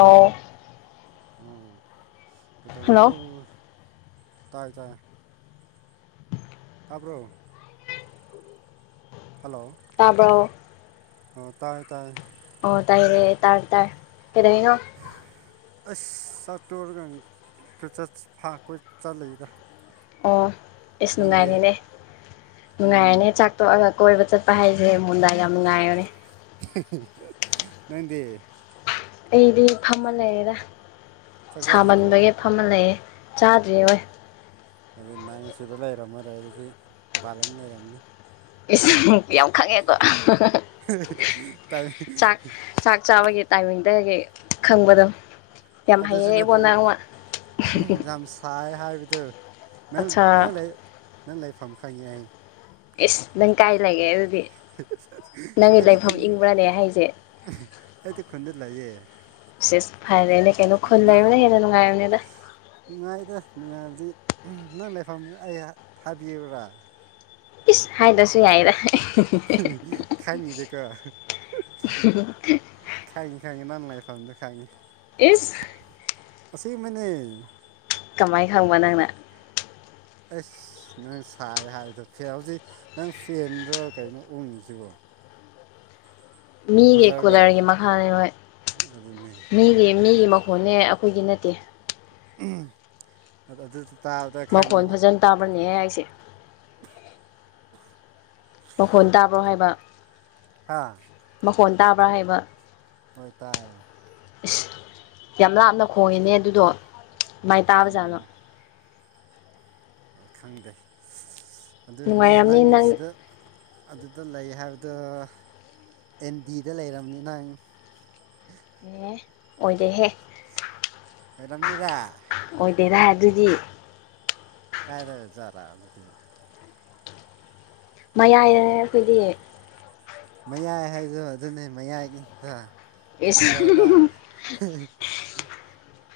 Hello ꯑꯥ ꯀꯩꯗꯧꯔꯤꯅꯣ hello ꯇꯥꯏ ꯇꯥꯢ ꯇꯥꯕ꯭ꯔꯣ ꯍꯜꯂꯣ ꯇꯥꯔꯕꯣ ꯑꯣ ꯇꯥꯔ° ꯇꯥꯔꯦ ꯑꯣ ꯇꯥꯏꯔꯦ ꯇꯥꯔ ꯇꯥꯔ ꯀꯩꯗꯧꯅꯣ ꯑꯁ ꯆꯥꯛꯠꯇꯒ ꯀꯣꯏꯆꯠ ꯐꯥ ꯀꯣꯏ ꯆꯠꯂꯤꯗ [inaudible] ꯑꯣ ꯏꯁ ꯅꯪꯗꯤ ꯅꯨꯡꯉꯥꯏꯔꯦꯅꯦ ꯎꯝ ꯅꯨꯡꯉꯥꯏꯔ°ꯅꯦ ꯆꯥꯛ ꯇꯣꯛꯑꯒ ꯀꯣꯏꯕ ꯆꯠꯄ ꯍꯥꯏꯁꯦ ꯃꯨꯟꯗꯥ ꯌꯥꯝ ꯅꯨꯡꯉꯥꯏꯕꯅꯦ ꯅꯪꯗꯤ ꯑꯩꯗꯤ ꯐꯝꯃ ꯂꯩꯔꯦꯗ ꯆꯥꯛ ꯆꯥꯗ꯭ꯔꯤꯕꯣ ꯁꯥꯃꯟꯕꯒꯤ ꯐꯝꯃ ꯂꯩꯌꯦꯦ ꯆꯥꯗ꯭ꯔꯤ ꯑꯣꯏ ꯑꯗꯨ ꯅꯪ ꯁꯤꯗ ꯂꯩꯔꯝꯃꯔꯢ ꯑꯗꯨꯗꯤ ꯃꯄꯥꯜ ꯂꯥꯝꯗ ꯂꯩꯔꯝꯅꯤ ꯏꯁ ꯌꯥꯝ ꯈꯪꯉꯦꯀꯣ ꯆꯥꯛ ꯆꯥꯛ ꯆꯥꯕꯒꯤ ꯇꯥꯏꯃꯤꯡꯗꯒꯤ ꯈꯪꯕꯗꯣ ꯌꯥꯝ ꯑꯗꯨꯁꯨ ꯍꯩꯌꯦ ꯏꯕꯣ ꯅꯠꯇꯦ ꯅꯪ ꯑꯃꯥ ꯌꯥꯝ ꯁꯥꯏꯌꯦ ꯍꯥꯏꯕꯗꯨ ꯅꯪ ꯑꯠꯆꯥ ꯅꯪ ꯅꯪ ꯂꯩꯐꯝ ꯈꯪꯉꯦ ꯑꯩ꯫ ꯑꯦꯁ ꯅꯪ ꯀꯥꯏ ꯂꯩꯒꯦ ꯑꯗꯨꯗꯤ ꯅꯪꯒꯤ ꯑꯩꯗꯤ ꯂꯩꯐꯝ ꯈꯨꯟ ꯏꯪꯕ꯭ꯔꯅꯦ ꯍꯥꯏꯁꯦ ꯑꯩꯗꯤ ꯈꯨꯟꯗ ꯂꯩꯌꯦ ꯁꯤꯦꯁ ꯐꯥꯏꯔꯦꯅꯦ ꯀꯩꯅꯣ ꯈꯨꯜ ꯅ ꯂꯩꯕꯅꯤꯅ ꯍꯦꯟꯅ ꯅꯨꯡꯉꯥꯏꯔꯕꯅꯤꯗ ꯅꯨꯡꯉꯥꯏꯗ ꯅꯨꯡꯉꯥꯏꯕꯗꯤ ꯅꯪ ꯂꯩꯐꯝ ꯑꯩ ꯍꯥꯏꯕꯤꯎꯔ ꯏꯁ ꯍꯥꯏꯗꯔꯁꯨ ꯌꯥꯏꯗ ꯈꯪꯉꯤꯗ ꯒꯣ ꯈꯪꯏ ꯈꯪꯏ ꯅꯪ ꯂꯥꯏꯐꯝꯗꯣ ꯈꯪꯉꯤ ꯏꯁ ꯑꯁ‌ꯦꯡꯕꯩꯅ‌ꯦ ꯀꯃꯥꯏꯅ ꯈꯪꯕ ꯅꯪꯅ ꯑꯁ ꯅꯪ ꯁꯥꯏ ꯍꯥꯏꯕꯗꯣ ꯐꯦ ꯍꯧꯖꯤꯛ ꯅꯪ ꯐꯦꯟꯗ꯭ꯔꯣ ꯀꯩꯅꯣ ꯎꯡꯉꯤꯁꯤꯕꯣ ꯃꯤꯒꯤ ꯀꯨꯂꯔꯔꯣ ꯀꯨꯂꯔꯒꯤ ꯃꯈꯥꯅꯤ ꯈꯣꯢ ꯑꯗꯨꯅꯦ ꯃꯤꯒꯤ ꯃꯤꯒꯤ ꯃꯈꯣꯟꯅꯦ ꯑꯩꯈꯣꯏꯒꯤ ꯅꯠꯇꯦ ꯑ ꯑꯗꯨ [inaudible] ꯃꯈꯣꯟ ꯐꯖꯅ ꯇꯥꯕꯅꯦꯍꯦ ꯑꯩꯁꯦ ꯃꯈꯣꯟ ꯇꯥꯕ꯭ꯔꯣ ꯍꯥꯏꯕ ꯍꯥꯥ ꯃꯈꯣꯟ ꯇꯥꯕ꯭ꯔꯥ ꯍꯥꯏꯕ ꯍꯣꯏ ꯇꯥꯏ ꯏꯁꯁ ꯌꯥꯝ ꯂꯥꯞꯅ ꯈꯣꯡꯉꯤꯅꯦ ꯑꯗꯨꯗꯣ ꯀꯃꯥꯏꯅ ꯇꯥꯕ ꯖꯥꯠꯅꯣ ꯎꯝ ꯈꯪꯗꯦ ꯑꯗꯨꯅꯦ ꯅꯪ ꯁꯤꯗ ꯑꯗꯨꯗ ꯂꯩ ꯍꯥꯏꯕꯗꯣ ꯑꯦꯟ ꯗꯤꯗ ꯂꯩꯔꯝꯅꯤ ꯅꯪ ꯑꯦ ꯑꯣꯏꯗꯦꯍꯦ ꯑꫭꯏꯔꯝꯅꯤꯗꯥ ꯑꯣꯏꯗꯦꯗꯥ ꯑꯗꯨꯗꯤ꯫ ꯀꯥꯏꯗꯒꯖꯥꯔꯥ ꯑꯗꯨꯗꯤ ꯃꯌꯥꯏꯗꯅꯦ ꯑꯩꯈꯣꯏꯗꯤ ꯃꯌꯥꯏ ꯍꯥꯏꯗꯣ ꯑꯗꯨꯅꯦ ꯃꯌꯥꯏꯒꯤꯗ ꯀꯦꯄꯤꯇꯦꯜꯗ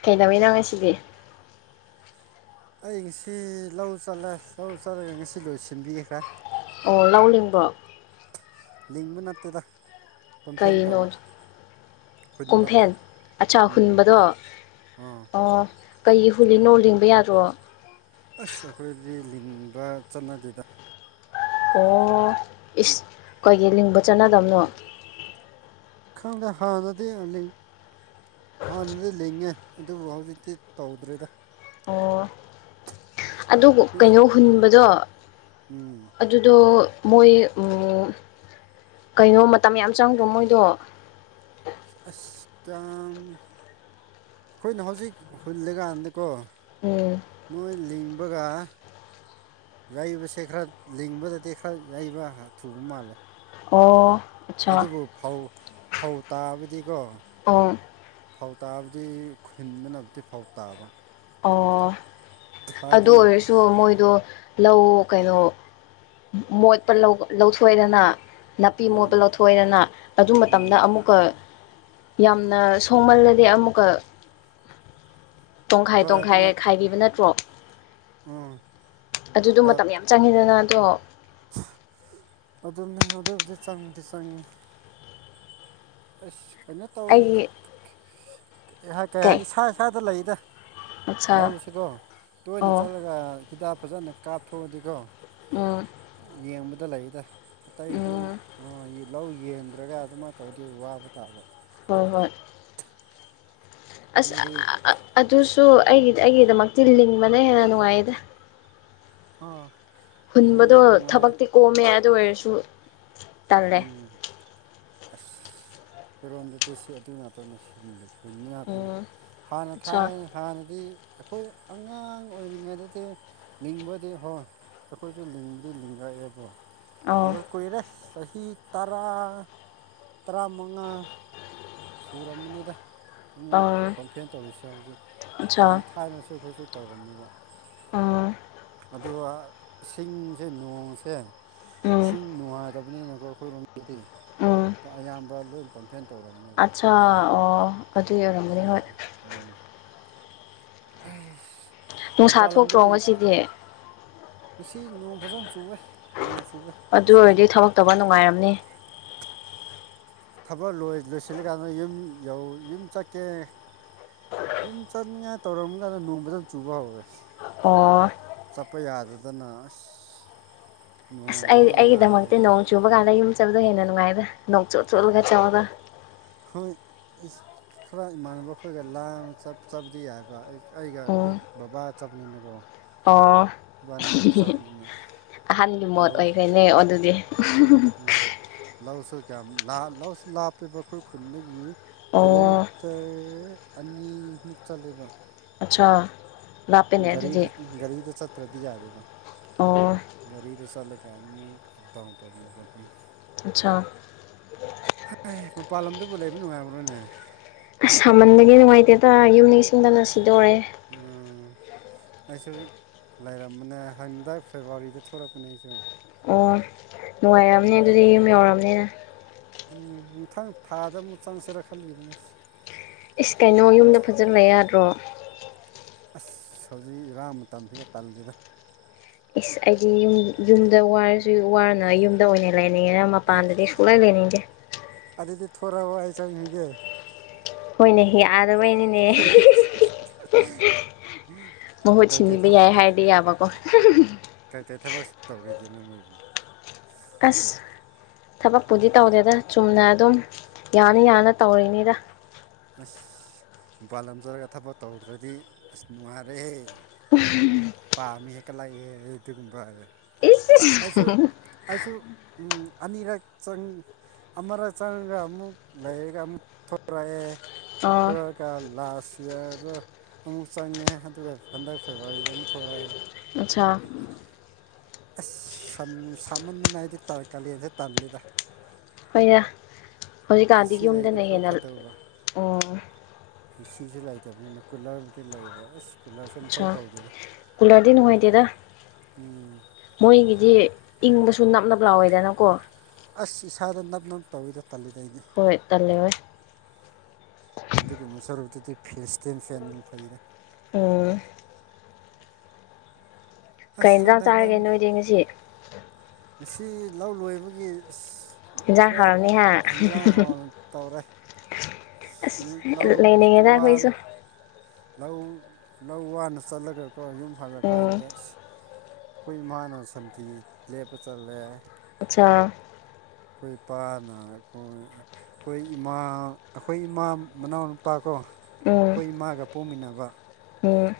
ꯀꯩꯗꯩꯔꯤꯅꯣ ꯉꯁꯤꯗꯤ ꯑꯩ ꯉꯁꯤ ꯂꯧ ꯆꯠꯂꯦ ꯂꯧ ꯆꯠꯂꯒꯥ ꯉꯁꯤ ꯂꯣꯏ ꯁꯤꯟꯕꯤꯈ꯭ꯔꯦ꯫ ꯑꯣ ꯂꯧ ꯂꯤꯡꯕ꯭ꯔꯣ ꯂꯤꯡꯕ ꯅꯠꯇꯦꯗ ꯀꯝꯐꯦꯟ ꯀꯩꯅꯣ ꯇꯧꯕ ꯍꯨꯟꯕ ꯀꯣꯝꯐꯦꯟ ꯑꯆꯥ ꯎꯝ ꯍꯨꯟꯕꯗꯣ ꯑꯥ ꯑꯣ ꯀꯩꯒꯤ ꯍꯨꯜꯂꯤ ꯅꫭ ꯂꯤꯡꯕ ꯌꯥꯗ꯭ꯔꯣ ꯑꯥꯁ ꯑꯩꯈꯣꯏꯗꯤ ꯂꯤꯡꯕ ꯆꯠꯅꯗꯦꯗꯥ ꯑꯣ ꯏꯁ ꯀꯣꯏꯒꯤ ꯂꯤꯡꯕ ꯆꯠꯅꯗꯕꯅꯣ ꯈꯪꯗꯦ ꯍꯥꯟꯅꯗꯤ ꯉꯜꯂꯤ ꯍꯥꯟꯅꯗꯤ ꯂꯤꯡꯉꯦ ꯑꯗꯨꯕꯨ ꯍꯧꯖꯤꯛꯇꯤ ꯇꯧꯗ꯭ꯔꯦꯗ ꯑꯗꯨꯕꯨ ꯎꯝ ꯀꯩꯅꯣ ꯍꯨꯟꯕꯗꯣ ꯑꯗꯨꯗꯣ ꯃꯣꯏ ꯀꯩꯅꯣ ꯃꯇꯝ ꯌꯥꯝ ꯆꯪꯕ꯭ꯔꯣ ꯃꯣꯏꯗꯣ ꯑꯁ ꯀꯥꯝ ꯑꯩꯈꯣꯏꯅ ꯍꯧꯖꯤꯛ ꯍꯨꯜꯂꯀꯥꯟꯗꯀꯣ ꯎꯝ ꯅꯣꯏ ꯂꯤꯡꯕꯒ ꯌꯩꯕꯁꯦ ꯈꯔ ꯂꯤꯡꯕꯗꯗꯤ ꯈꯔ ꯌꯩꯕ ꯊꯨꯕ ꯃꯥꯜꯂꯦ ꯑꯣ ꯑꯠꯆꯥ ꯑꯗꯨꯕꯨ ꯐꯧ ꯐꯧ ꯇꯥꯕꯗꯤꯀꯣ ꯑꯥ ꯐꯧ ꯇꯥꯕꯗꯤ ꯈꯨꯟꯕ ꯅꯕꯨꯗꯤ ꯐꯧ ꯇꯥꯕ ꯑꯣ ꯑꯗꯨ ꯍꯥꯏꯗꯤ ꯑꯣꯏꯔꯁꯨ ꯃꯣꯏꯗꯣ ꯂꯧ ꯀꯩꯅꯣ ꯃꯣꯠꯄ ꯂꯧꯊꯣꯏꯑꯗꯅ ꯅꯥꯄꯤ ꯃꯣꯠꯄꯥ ꯎꯝ ꯂꯧꯊꯣꯏꯗꯅꯥ꯫ ꯑꯗꯨ ꯃꯇꯝꯗ ꯎꯝ ꯑꯃꯨꯛꯀ ꯌꯥꯝꯅ ꯁꯣꯃꯜꯂꯗꯤ ꯑꯃꯨꯛꯀ [inaudible] ꯇꯣꯡꯈꯥꯏ ꯍꯣꯏ ꯇꯣꯡꯈꯥꯏ ꯑꯗꯨꯃꯥꯏ ꯈꯥꯏꯈꯤꯕ ꯅꯠꯇ꯭ꯔꯣ ꯎꯝ ꯑꯗꯨꯗꯣ ꯃꯇꯝ ꯌꯥꯝ ꯆꯪꯉꯤꯗꯅ ꯑꯗꯣ ꯑꯗꯨꯅꯤ ꯑꯗꯨꯕꯨꯗꯤ ꯆꯪꯕꯨꯗꯤ ꯆꯪꯉꯤ꯫ ꯑꯁ ꯀꯩꯅꯣ ꯇꯧ ꯑꯩꯒꯤ ꯀꯩ ꯍꯥꯏ ꯏꯁꯥ ꯏꯁꯥꯗ ꯂꯩꯗ ꯑꯠꯆꯥ ꯂꯧꯁꯤꯀꯣ ꯇꯣꯏꯅ ꯑꯣ ꯆꯠꯂꯒ ꯍꯤꯗꯥꯛ ꯐꯖꯅ ꯀꯥꯞꯊꯣꯛꯑꯗꯤꯀꯣ ꯑꯝꯝ ꯌꯦꯡꯕꯗ ꯂꯩꯗꯥ ꯑꯇꯩꯗꯤ ꯎꯝ ꯂꯧ ꯌꯦꯡꯗ꯭ꯔꯒ ꯑꯗꯨꯃꯥꯏꯅ ꯇꯧꯏ ꯋꯥꯕ ꯇꯥꯕ ꯍꯣꯏ ꯍꯣꯏ ꯑꯁ ꯅꯣꯏꯗꯤ ꯑꯗꯨꯁꯨ ꯑꯩꯒꯤ ꯑꯩꯒꯤꯗꯃꯛꯇꯤ ꯂꯤꯡꯕꯅ ꯍꯦꯟꯅ ꯅꯨꯡꯉꯥꯏꯗ ꯑꯣ ꯍꯨꯟꯕꯗꯣ ꯊꯕꯛꯇꯤ ꯀꯣꯝꯃꯦ ꯑꯗꯨ ꯑꯣꯏꯔꯁꯨ ꯇꯜꯂꯦ ꯎꯝ ꯑꯁ ꯐꯤꯔꯣꯝꯗꯗꯤꯁꯤ ꯑꯗꯨ ꯉꯥꯛꯇꯅꯦ ꯍꯨꯟꯕ ꯉꯥꯛꯇꯅꯦ ꯎꯝ ꯍꯥꯟꯅ ꯑꯆꯥ ꯊꯥꯏ ꯍꯥꯟꯅꯗꯤ ꯑꯩꯈꯣꯏ ꯑꯉꯥꯡ ꯑꯣꯏꯔꯤꯉꯩꯗꯗꯤ ꯂꯤꯡꯕꯗꯤ ꯍꯣꯏ ꯑꯩꯈꯣꯏꯁꯨ ꯂꯤꯡꯕꯗꯤ ꯂꯤꯡꯉꯛꯑꯦꯕꯨ ꯑꯣ ꯑꯗꯤ ꯀꯨꯏꯔꯦ ꯆꯍꯤꯗꯤ ꯇꯔꯥ ꯇꯔꯥꯃꯉꯥ ꯁꯨꯔꯝꯃꯅꯤꯗ ꯑꯃꯨꯛ ꯎꯝ ꯀꯝꯐ꯭ꯂꯦꯟ ꯇꯧꯔꯤꯁꯦ ꯍꯧꯖꯤꯛ ꯑꯆꯥ ꯍꯥꯟꯅ ꯊꯥꯏꯅꯁꯨ ꯑꯩꯈꯣꯏꯁꯨ ꯇꯧꯔꯝꯃꯦꯕ ꯎꯝ ꯑꯗꯨꯒ ꯏꯁꯤꯡꯁꯦ ꯅꯣꯡꯁꯦ ꯎꯝ ꯏꯁꯤꯡ ꯅꯨꯡꯉꯥꯏꯇꯕꯅꯤꯅꯀꯣ ꯑꯩꯈꯣꯏꯔꯣꯝꯗꯗꯤ ꯑꯌꯥꯝꯕ ꯂꯣꯏ ꯄꯝꯐꯦꯟ ꯇꯧꯔꯕꯅꯦꯕ ꯑꯠꯆꯥꯥ ꯑꯣ ꯑꯗꯨ ꯑꯣꯏꯔꯝꯒꯅꯤ ꯍꯣꯏ ꯎꯝ ꯑꯩꯏꯁ ꯅꯨꯡꯁꯥ ꯃꯄꯥꯟ ꯊꯣꯛꯇ꯭ꯔꯣ ꯂꯝꯗꯕꯨ ꯉꯁꯤꯗꯤ ꯉꯁꯤ ꯅꯣꯡ ꯐꯖꯅ ꯆꯨꯏꯌꯦ ꯅꯣꯡ ꯆꯨꯏꯌꯦ ꯑꯗꯨ ꯑꯣꯏꯔꯗꯤ ꯊꯕꯛꯛ ꯇꯧꯕꯥ ꯅꯨꯡꯉꯥꯏꯔꯝꯅꯤ꯫ ꯊꯕꯛ ꯂꯣꯏ ꯂꯣꯏꯁꯤꯜꯂꯀꯥꯟꯗ ꯌꯨꯝ ꯌꯧ ꯌꯨꯝ ꯆꯠꯀꯦ ꯌꯨꯝ ꯆꯠꯅꯤꯡꯉꯥꯏ ꯇꯧꯔꯝꯀꯥꯟꯗ ꯅꯣꯡ ꯐꯖꯅ ꯆꯨꯕ ꯍꯧꯔꯦ ꯑꯣꯑꯑ ꯆꯠꯄ ꯌꯥꯗꯗꯅ ꯑꯁ ꯅꯣꯡ ꯐꯕꯅ ꯉꯥꯏ ꯂꯩꯕꯅꯤ ꯅꫭꯡ ꯆꯨꯝꯕ ꯀꯥꯟꯗ ꯌꯨꯝ ꯆꯠꯕꯗꯣ ꯍꯦꯟꯅ ꯅꯨꯡꯉꯥꯏꯗꯥ ꯅꯣꯛ ꯆꯣꯠ ꯆꯣꯠꯂꯒ ꯆꯠꯔꯒ ꯍꯣꯏ ꯈꯔ ꯏꯃꯥꯟꯅꯕ ꯑꯩꯈꯣꯏꯒ ꯂꯥꯡꯕ ꯆꯠꯄꯗꯤ ꯌꯥꯏꯕ ꯑꯩꯒ ꯑꯩꯈꯣꯏ ꯕꯕꯥꯒ ꯆꯠꯄꯅꯤꯅꯀꯣ ꯏꯕꯥꯅꯤ ꯈꯛꯇ ꯑꫭꯑꫭ ꯆꯠꯄꯅꯤꯅ ꯑꯍꯟꯒꯤ ꯃꯣꯠ ꯂꯧ ꯑꯣꯏꯈ꯭ꯔꯦꯅꯦ ꯑꯗꯨꯗꯤ ꯂꯧꯁꯨ ꯀꯌꯥꯝ ꯂꯧꯁꯨ ꯂꯥꯞꯄꯦꯕ ꯑꯈꯣꯏ ꯈꯨꯟꯗꯒꯤ ꯑꯣ ꯀꯤꯂꯣ ꯛꯇꯔ ꯑꯅꯤꯃꯨꯛ ꯆꯜꯂꯦꯕ ꯑꯆꯥ ꯒꯥꯔꯤꯗ ꯒꯥꯔꯤꯗ ꯆꯠꯇ꯭ꯔꯗꯤ ꯌꯥꯗꯦ ꯕꯥ꯫ ꯑꯣ ꯒꯥꯔꯤꯗ ꯆꯠꯂꯒ ꯑꯗꯨꯃꯛ ꯑꯞ ꯗꯥꯎꯟ ꯇꯧꯕꯅꯦꯕ ꯑꯗꯨꯝ ꯑꯆꯥꯥ ꯍꯥꯏ ꯃꯄꯥꯜ ꯂꯝꯗꯕꯨ ꯂꯩꯕ ꯅꯨꯡꯉꯥꯏꯕ꯭ꯔꯣꯅꯦ ꯑꯁ ꯁꯥꯃꯟꯕꯒꯤ ꯅꯨꯡꯉꯥꯏꯇꯦꯗ ꯌꯨꯝ ꯅꯤꯡꯁꯤꯡꯗꯅ ꯁꯤꯗꯣꯔꯦ ꯎꯝ ꯑꯩꯁꯨ ꯂꯩꯔꯝꯕꯅꯦ ꯍꯟꯗꯛ ꯐꯦꯕꯋꯥꯔꯤꯗꯥ ꯊꯣꯛꯂꯛꯄꯅꯦ ꯑꯩꯁꯨ ꯑꯣꯑ ꯅꯨꯡꯉꯥꯏꯔꯝꯅꯤ ꯑꯗꯨꯗꯤ ꯌꯨꯝ ꯌꯧꯔꯕꯅꯤꯅꯥ ꯎꯝ ꯃꯊꯪ ꯊꯥꯗ ꯑꯃꯨꯛ ꯆꯪꯁꯤꯔꯥ ꯈꯜꯂꯤꯕꯅꯤ ꯑꯩꯁꯤ ꯑꯦꯁ ꯀꯩꯅꯣ ꯌꯨꯝꯗ ꯐꯖꯟꯕ ꯂꯩ ꯌꯥꯗ꯭ꯔꯣ ꯑꯁ ꯍꯧꯖꯤꯛ ꯏꯔꯥꯡ ꯃꯇꯝꯁꯤꯒ ꯇꯜꯂꯤꯗ ꯑꯩꯗꯤ ꯌꯨꯝ ꯌꯨꯝꯗ ꯋꯥꯔꯁꯨ ꯋꯥꯅ ꯌꯨꯝꯗ ꯑꯣꯏꯅ ꯂꯩꯅꯤꯡꯉꯦꯅ ꯃꯄꯥꯟꯗꯗꯤ ꯁꯨꯛꯂꯩ ꯂꯩꯅꯤꯡꯗ‌‌ꯦ ꯑꯗꯨꯗꯤ ꯊꯣꯔꯛꯑꯣ ꯑꯩ ꯆꯪꯉꯥꯒꯦ ꯍꯣꯏꯅꯦ ꯍꯦ ꯌꯥꯗꯕꯩꯅꯤꯅꯦ [inaudible] ꯃꯍꯨꯠ ꯁꯤꯟꯕꯤꯕ ꯌꯥꯏ ꯍꯥꯏꯔꯗꯤ ꯌꯥꯕꯀꯣ ꯀꯩ ꯀꯩ ꯊꯕꯛ ꯇꯧꯔꯤꯒꯦꯅꯦ ꯃꯣꯏꯕꯨ ꯑꯁꯁ ꯊꯕꯛꯄꯨꯗꯤ ꯇꯧꯗꯦꯗꯥ ꯆꯨꯝꯅ ꯑꯗꯨꯝ ꯌꯥꯅ ꯌꯥꯅ ꯇꯧꯔꯤꯅꯤꯗꯥ꯫ ꯑꯁ ꯃꯄꯥꯥꯟ ꯂꯝꯗ ꯆꯠꯔꯒ ꯊꯕꯛ ꯇꯧꯗ꯭ꯔꯗꯤ ꯑꯁ ꯅꯨꯡꯉꯥꯏꯔꯦꯍꯦ ꯄꯥꯝꯃꯤ ꯍ°ꯛꯇꯥ ꯂꯩꯔꯛꯏ ꯑꯗꯨꯒꯨꯝꯕ ꯏꯁ ꯑꯩꯁꯨ ꯑꯩꯁꯨ ꯑꯅꯤꯔꯛ ꯆꯪ ꯑꯃꯔ ꯆꯪꯉꯒ ꯑꯃꯨꯛ ꯂꯩꯔꯒ ꯑꯃꯨꯛ ꯊꯣꯔꯛꯑꯦ ꯑꯣ ꯊꫭꯛꯑꯒ ꯀ ꯂꯥꯁ ꯌꯤꯌꯥꯔꯗꯥ ꯑꯃꯨꯛ ꯆꯪꯉꯦ ꯑꯗꯨꯒ ꯍꯟꯗꯛ ꯐꯦꯕꯋꯥꯔꯤꯗ ꯑꯃꯨꯛ ꯊꫭꯔꯛꯑꯦ꯫ ꯑꯆꯥ ꯑꯁ ꯁꯥꯃꯟꯗꯨꯅ ꯍꯥꯏꯗꯤ ꯀꯥꯂꯦꯟꯗꯦ ꯇꯜꯂꯤꯗ ꯍꯣꯏꯅꯦ ꯍꯧꯖꯤꯛꯀꯥꯟꯗꯤ ꯑꯦꯁꯤ ꯂꯩꯔꯗꯤ ꯌꯨꯝꯗꯅ ꯈꯔ ꯍꯦꯟꯅ ꯐꯗꯧꯕ ꯎ ꯑꯦꯁꯤꯁꯨ ꯂꯩꯇꯕꯅꯤꯅ ꯀꯨꯂꯔꯕꯨꯗꯤ ꯂꯩꯕ ꯑꯁ ꯀꯨꯂꯔꯁꯦ ꯑꯠꯆꯥ ꯃꯊꯧ ꯇꯧꯗ‌ꯦꯗꯥ ꯀꯨꯂꯔꯗꯤ ꯅꯨꯡꯉꯥꯏꯇꯦꯗ ꯎꯝ ꯃꯣꯏꯒꯤꯗꯤ ꯏꯪꯕꯁꯨ ꯅꯞꯅꯕ ꯂꯥꯎꯋꯦꯗꯅꯀꯣ ꯑꯁ ꯏꯁꯥꯗ ꯅꯞ ꯅꯞ ꯇꯧꯋꯦꯗ ꯇꯜꯂꯤꯗ ꯑꯩꯗꯤ ꯍꫭꯏ ꯇꯜꯂ‌ꯦ ꯑꯗꯨꯒꯨꯝꯕ ꯁꯔꯨꯛꯇꯨꯗꯤ ꯐꯦꯁ ꯇꯦꯟ ꯗꯨꯝ ꯐꯩꯗ ꯑꯣ ꯀꯩ ꯑꯁ ꯏꯟꯖꯥꯡ ꯈꯪꯗꯦ ꯅꯪ ꯆꯥꯔꯒꯦ ꯅꯣꯏꯗꯤ ꯉꯁꯤ ꯉꯁꯤ ꯂꯧ ꯂꯣꯏꯕꯒꯤ ꯑꯁ ꯏꯟꯖꯥꯡ ꯈꯔ ꯍꯥꯎꯔꯝꯅꯤ ꯍꯥ ꯍꯦꯟꯖꯥꯡ ꯍꯥꯎꯅꯥ ꯇꯧꯔꯦ ꯑꯁ ꯁꯤ ꯂꯧ ꯂꯩꯅꯤꯡꯉꯦꯗ ꯑꯩꯈꯣꯏꯁꯨ ꯋꯥꯅ ꯂꯧ ꯂꯧ ꯋꯥꯅ ꯆꯠꯂꯒꯀꯣ ꯌꯨꯝ ꯍꯜꯂ ꯎꯝ ꯀꯥꯟꯗ ꯑꯩꯈꯣꯏ ꯏꯃꯥꯅ ꯁꯟꯊꯤ ꯂꯦꯞꯄ ꯆꯠꯂꯦ ꯑꯆꯥ ꯑꯩꯈꯣꯒꯤ ꯏꯄꯥꯅ ꯑꯩꯈꯣꯏ ꯑꯩꯈꯣꯏ ꯏꯃꯥ ꯑꯩꯈꯣꯏ ꯏꯃꯥ ꯃꯅꯥꯎꯅꯨꯄꯥ ꯀꯣ ꯑꯩꯈꯣꯏ ꯏꯃꯥꯒ ꯄꯣꯛꯃꯤꯟꯅꯕ ꯑꯣꯑ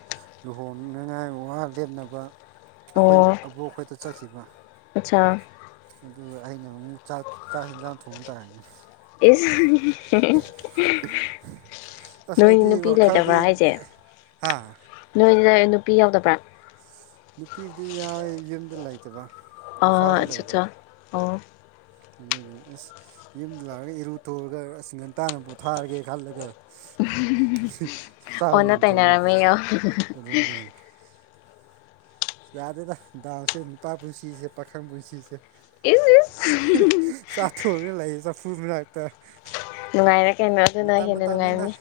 ꯂꯨꯍꯣꯡꯅꯉꯥꯏ ꯋꯥ ꯂꯦꯅꯕ ꯑꯩꯈꯣꯏ ꯑꯕꯣꯛ ꯑꯩꯈꯣꯏꯗ ꯆꯠꯈꯤꯕ ꯑꯆꯥꯥ ꯑꯗꯨ ꯑꯩꯅ ꯑꯃꯨꯛ ꯆꯥꯛ ꯆꯥꯛ ꯌꯦꯟꯁꯥꯡ ꯊꯣꯡ ꯇꯥꯔꯅꯦ ꯏꯁ ꯑꯁ ꯅꯣꯏꯗꯤ ꯑꯩꯗꯤ ꯅꯨꯄꯤ ꯋꯥꯈꯜꯗꯤ ꯂꯩꯇꯕ꯭ꯔꯥ ꯍꯥꯏꯁꯦ ꯍꯥ ꯅꯣꯏ ꯅꯨꯄꯤ ꯌꯥꯎꯗꯕ꯭ꯔ ꯅꯨꯄꯤꯗꯤ ꯌꯥꯑꯏ ꯌꯨꯝꯗ ꯂꯩꯇꯕ ꯏꯝꯐꯥꯜꯗ ꯑꯆꯥ ꯑꯠꯆꯥ ꯑꯣ ꯑꯗꯨꯗꯒꯤ ꯑꯁ ꯌꯨꯝꯗ ꯂꯥꯛꯑꯒ ꯏꯔꯨ ꯊꯣꯛꯔꯒ ꯆꯤꯡꯒꯟ ꯇꯥꯅ ꯄꯣꯊꯥꯔꯒꯦ ꯈꯜꯂꯒ ꯆꯥꯛ ꯑꯣꯟꯅ ꯑꯣꯏꯅ ꯊꯣꯡꯉ ꯇꯩꯅꯔꯝꯃꯦꯌꯣ ꯌꯥꯗꯦꯗꯥ ꯗꯥꯎꯁꯦ ꯅꯨꯄꯥ ꯄꯨꯟꯁꯤꯁꯦ ꯄꯥꯈꯪ ꯄꯨꯟꯁꯤꯁꯦ꯫ ꯏꯁ ꯏꯁ ꯁꯥꯇꯨꯅ ꯂꯦ ꯆ ꯐꯨꯗ ꯂꯥꯛꯇ ꯅꯨꯡꯉꯥꯏꯔꯦ ꯀꯩꯅꯣ ꯑꯗꯨꯅ ꯍꯦꯟꯅ ꯅꯨꯡꯉꯥꯏꯔꯝꯅꯤ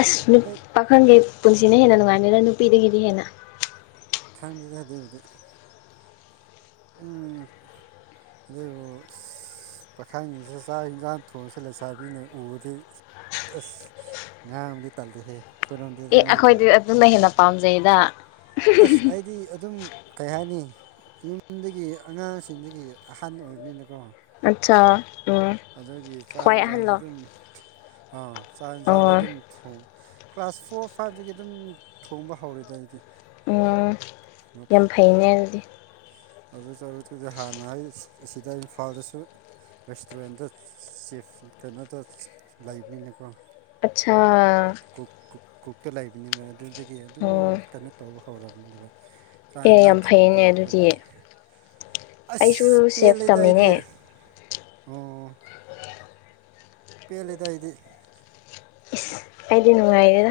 ꯑꯁ ꯃꯤꯠ ꯍꯦꯛ ꯄꯥꯈꯪꯒꯤ ꯄꯨꯟꯁꯤꯅ ꯍꯦꯟꯅ ꯅꯨꯡꯉꯥꯏꯅꯤꯅ ꯅꯨꯄꯤꯗꯒꯤꯗꯤ ꯍꯦꯟꯅ ꯈꯪꯗꯦꯗ ꯑꯗꯨꯦ ꯎꯗ ꯑꯗꯨ ꯄꯥꯈꯥꯏꯅꯤꯁ ꯆꯥꯛ ꯌꯦꯟꯖꯥꯡ ꯊꯣꯡꯁ ꯂꯩꯁꯥꯕꯤꯅ ꯎꯕꯗꯤ ꯑꯁ ꯉꯥ ꯑꯃꯗꯤ ꯇꯥꯗꯦꯍꯦ ꯑꯦ ꯑꯩꯈꯣꯏꯗꯤ ꯑꯗꯨꯅ ꯍꯦꯟꯅ ꯄꯥꯝꯖꯩꯗ ꯑꯁ ꯑꯩꯗꯤ ꯑꯗꯨꯝ ꯀꯩ ꯍꯥꯏꯅꯤ ꯌꯨꯝꯗꯒꯤ ꯑꯉꯥꯡꯁꯤꯡꯗꯒꯤ ꯑꯍꯥꯟꯕ ꯑꯣꯏꯕꯅꯤꯅꯀꯣ ꯑꯆꯥꯥ ꯑꯗꯨꯒꯤ ꯆꯥꯛ ꯌꯦꯟꯁꯥꯡꯁꯦ ꯑꯗꯨꯝ ꯆꯥꯛ ꯌꯦꯟꯁꯥꯡꯗꯤ ꯑꯣ ꯑꯗꯨꯝ ꯊꯣꯡ ꯀ꯭ꯂꯥꯁ ꯐꯣꯔ ꯐꯥꯏꯚꯇꯗꯒꯤ ꯑꯗꯨꯝ ꯊꯣꯡꯕ ꯍꯧꯔꯦꯗ ꯑꯩꯗꯤ ꯎꯝ ꯌꯥꯝ ꯐꯩꯅꯦ ꯑꯗꯨꯗꯤ ꯑꯗꯨ ꯗꯁꯨ ꯍꯥꯟꯅ ꯑꯩ ꯑꯁꯤꯗ ꯏꯝꯐꯥꯜꯗꯁꯨ ꯔꯦꯁꯇꯨꯔꯦꯟꯗ ꯆꯤꯐ ꯀꯩꯅꯣꯗꯨ ꯂꯩꯕꯅꯤꯅꯀꯣ꯫ ꯑꯆꯥꯥ ꯀꯨꯛ ꯀꯨꯛꯇ ꯂꯩꯕꯅꯤꯕ ꯑꯗꯨꯗꯒꯤ ꯑꯗꯨꯝ ꯑꯣ ꯀꯩꯅꯣ ꯇꯧꯕ ꯍꯧꯔꯕꯔꯕꯅꯤ ꯕꯥ ꯆꯥꯛ ꯑꯦ ꯌꯦꯟꯁꯥꯡ ꯌꯥꯝ ꯊꯣꯡꯕ ꯐꯩꯅꯦ ꯑꯗꯨꯗꯤ ꯑꯩꯈꯣꯏꯗꯗꯤ ꯑꯥꯁꯁ ꯑꯩꯁꯨ ꯁꯦꯐ ꯄꯦꯜꯂꯦꯗꯥ ꯇꯝꯃꯤꯅꯦ ꯑꯩꯗꯤ ꯑꯣ ꯄꯦꯜꯜꯂꯤꯗꯏꯗꯤ ꯑꯥꯏꯗꯤ ꯅꯨꯅꯨꯡꯉꯥꯏꯒꯦꯗ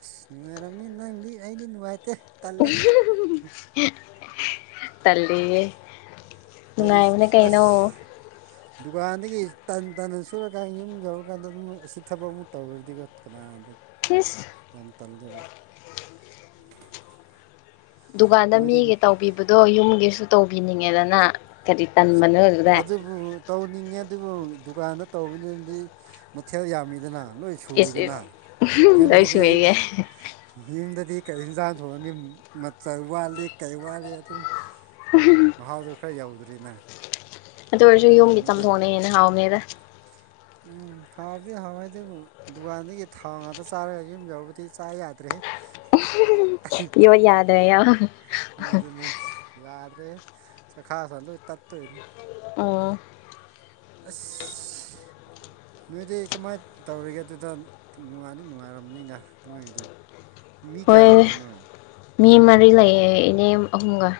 ꯑꯁ ꯅꯨꯡꯉꯥꯏꯔꯕꯅꯤ ꯅꯪꯗꯤ ꯑꯩꯗꯤ ꯅꯨꯡꯉꯥꯏꯇꯦ ꯇꯜꯂꯦ ꯇꯜꯂꯤꯦ ꯍꯥꯏꯗꯤ ꯉꯅꯨꯡꯥꯏꯕꯅꯦ ꯑꯁ ꯀꯩꯅꯩꯅꯣ ꯗꯨꯀꯥꯟꯗꯒꯤ ꯇꯟ ꯇꯅ ꯁꯨꯔꯀꯥꯟꯗ ꯌꯨꯝ ꯌꯧꯔꯀꯥꯟꯗ ꯑꯗꯨꯝ ꯑꯁꯤ ꯊꯕꯛ ꯑꯃꯨꯛ ꯇꯧꯔꯗꯤꯀꯣ ꯀꯅꯥꯅꯣ ꯑ ꯏꯁ ꯌꯥꯝ ꯇꯜꯖꯔꯕ ꯗꯨꯀꯥꯟꯗ ꯅꯣꯏꯗꯤ ꯃꯤꯒꯤ ꯇꯧꯕꯤꯕꯗꯣ ꯌꯨꯝꯒꯤꯁꯨ ꯇꯧꯕꯤꯅꯤꯡꯉꯦꯗꯅ ꯀꯔꯤ ꯇꯟꯕꯅꯣ ꯑꯗꯨꯗ ꯑꯗꯨꯕꯨ ꯇꯧꯅꯤꯡꯉꯦ ꯑꯗꯨꯕꯨ ꯗꯨꯀꯥꯟꯗꯥ ꯇꯧꯕꯗꯨꯅꯗꯤ ꯃꯊꯦꯜ ꯌꯥꯝꯃꯤꯗꯅ ꯂꯣꯏꯅꯥ ꯏꯁ ꯁꯨꯏꯗꯅ ꯏꯁ ꯂꯣꯏ ꯌꯨꯝꯗꯗꯤ ꯁꯨꯏꯌꯦ ꯌꯨꯝꯗꯗꯤ ꯀꯔꯤ ꯌꯦꯟꯖꯥꯡ ꯊꯣꯡꯑꯅꯤ ꯃꯆꯜ ꯋꯥꯠꯂꯤ ꯀꯩ ꯋꯥꯠꯂꯤ ꯑꯗꯨꯝ ꯃꯍꯥꯎꯗꯨꯣ ꯈꯔ ꯌꯧꯗ꯭ꯔꯤ ꯅꯪ ꯑꯗꯨ ꯑꯣꯏꯔꯁꯨ ꯌꯨꯝꯒꯤ ꯇꯝꯊꯣꯛꯅꯩꯦꯅ ꯍꯥꯎꯅꯦꯗ ꯎꯝ ꯍꯥꯎꯕꯗꯤ ꯍꯥꯎꯋꯦ ꯑꯗꯨꯕꯨ ꯗꯨꯀꯥꯟꯗꯒꯤ ꯊꯥꯎ ꯉꯥꯛꯇ ꯆꯥꯔꯒ ꯌꯨꯝ ꯌꯥꯎꯕꯗꯤ ꯆꯥ ꯌꯥꯗ꯭ꯔꯦꯍꯦ ꯌ ꯌꯥꯗ꯭ꯔꯣ ꯑꯗꯨꯅꯦ ꯌꯥꯗ꯭ꯔꯦ ꯆꯈꯥꯥꯎꯒꯥ ꯂꫭꯏꯅꯥ ꯇꯠꯇꯣꯏꯅꯤ ꯑꯣ ꯑꯁ ꯅꯣꯏꯗꯤ ꯀꯃꯥꯏꯅ ꯇꯧꯔꯤꯒꯦ ꯑꯗꯨꯗ ꯅꯨꯡꯉꯥꯏꯅꯤ ꯅꯨꯡꯉꯥꯏꯔꯃꯅꯤꯗ ꯅꯣꯏꯒꯤꯗꯤ꯫ ꯃꯤ ꯀꯌꯥ ꯍꯣꯏ ꯂꯩꯕ꯭ꯔꯥ ꯅꫭꯏ꯫ ꯃꯤ ꯃꯔꯤ ꯂꯩꯑ ꯏꯅꯦ ꯑꯍꯨꯝꯒ꯫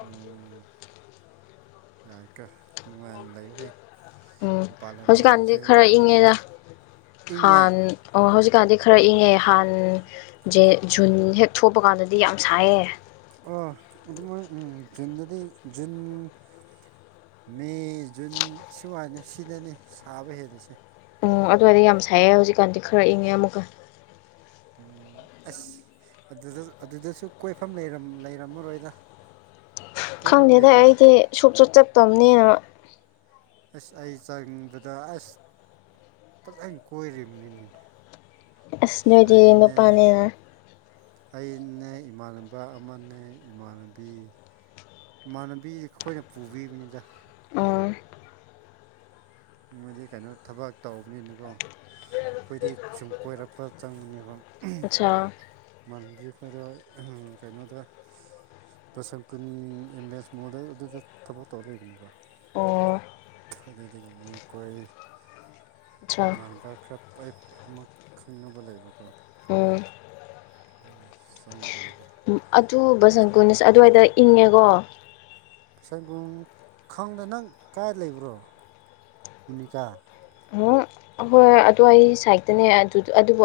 ꯑꯣꯝ ꯌꯥꯀꯣ ꯅꯨꯡꯉꯥꯏꯅ ꯂꯩꯌꯨꯍꯦ꯫ ꯎꯝ ꯃꯄꯥꯟ ꯂꯝꯗ ꯍꯧꯖꯤꯛꯀꯥꯟꯗꯤ ꯂꯩꯕꯁꯦ ꯈꯔ ꯏꯪꯉꯦꯗ ꯏꯪꯉꯦ ꯍꯥꯟ꯫ ꯑꯣ ꯍꯧꯖꯤꯛꯀꯥꯟꯗꯤ ꯈꯔ ꯏꯪꯉꯦ ꯍꯥꯟꯁꯦ ꯖꯨꯟ ꯍꯦꯛ ꯊꯣꯛꯄ ꯀꯥꯟꯗꯗꯤ ꯌꯥꯝ ꯁꯥꯏꯌꯦ꯫ ꯑ ꯑꯗꯨꯃꯛꯥꯏ ꯎꯝ ꯖꯨꯟꯗꯗꯤ ꯖꯨꯟ꯫ ꯃꯦ ꯖꯨꯟ ꯁꯨꯃꯥꯏꯅ ꯁꯤꯗꯅꯤ ꯁꯥꯕ ꯍꯦꯂꯁꯦ꯫ ꯑꫭꯑꫭ ꯑꯗꯨꯋꯥꯏꯗꯥ ꯌꯥꯝ ꯁꯥꯏꯑꯌꯦ ꯍꯧꯖꯤꯛꯀꯥꯟꯗꯤ ꯈꯔ ꯏꯪꯉꯦ ꯑꯃꯨꯛꯀꯥ꯫ ꯎꯝ ꯑꯁ ꯑꯗꯨꯗ ꯑꯗꯨꯗꯁꯨ ꯀꯣꯏꯐꯝ ꯂꯩꯔꯝꯃꯔꯣꯏꯗ꯫ [inaudible] ꯈꯪꯗꯦꯗ ꯂꯩꯕ꯭ꯔꯣ ꯑꯩꯗꯤ ꯁꯨꯛꯆꯠ ꯆꯠꯇꯕꯅꯤꯅ꯫ ꯑꯁ ꯑꯩ ꯆꯪꯕꯗ ꯑꯁ ꯐꯖꯅ ꯀꯣꯏꯔꯤꯕꯅꯤꯅꯦ꯫ ꯑꯁ ꯅꯣꯏꯗꯤ ꯅꯨꯄꯥꯅꯤꯅ꯫ ꯑꯅꯦ ꯏꯃꯥꯟꯅꯕ ꯑꯃꯅꯦ ꯏꯃꯥꯟꯅꯕꯤ꯫ ꯏꯃꯥꯟꯅꯕꯤ ꯑꯩꯈꯣꯏꯅ ꯄꯨꯕꯤꯕꯅꯤꯗ꯫ ꯑꯥ ꯃꯣꯏꯗꯤ ꯀꯩꯅꯣ ꯊꯕꯛ ꯇꯧꯕꯅꯤꯅꯀꯣ꯫ ꯑꯩꯈꯣꯏꯗꯤ ꯁꯨꯝ ꯀꯣꯏꯔꯛꯄ ꯆꯪꯕꯅꯦꯕ꯫ ꯑꯆꯥ꯫ ꯏꯃꯟꯅꯕꯤ ꯑꯩꯈꯣꯏꯗ ꯀꯩꯅꯣꯗ꯫ ꯕꯁꯀꯨꯟ ꯑꯦꯝꯕꯦꯟꯁ ꯃꯣꯗ ꯑꯗꯨꯗ ꯊꯕꯛ ꯇꯧꯔ ꯂꯩꯕꯅꯦꯕꯥ꯫꯫ ꯑꯣ ꯑꯗꯨꯗꯒꯤ ꯃꯣꯏ ꯀꯣꯏ꯫ ꯑꯠꯆꯥ ꯇꯣꯉꯥꯟꯕ ꯈꯔꯞꯥꯏꯞ ꯑꯃ ꯈꯪꯅꯕ ꯂꯩꯕꯀꯣ꯫ ꯎꯝ ꯆꯪꯕꯅ°ꯕꯥ꯫ ꯑꯗꯨ ꯕꯁꯟ ꯀꯨꯟꯁꯦ ꯑꯗꯨꯋꯥꯏꯗ ꯏꯪꯉꯦꯀꯣ꯫ ꯁꯥꯏꯒꯨꯝ ꯈꯪꯗ ꯅꯪ ꯀꯥꯏ ꯂꯩꯕ꯭ꯔꯣ ꯃꯨꯅꯤꯀꯥ꯫ ꯑꯣ [unintelligible] ꯑꯍꯣꯏ ꯑꯗꯨꯋꯥꯏ ꯁꯥꯏꯠꯇꯅꯦ ꯑꯗꯨꯕꯨ꯫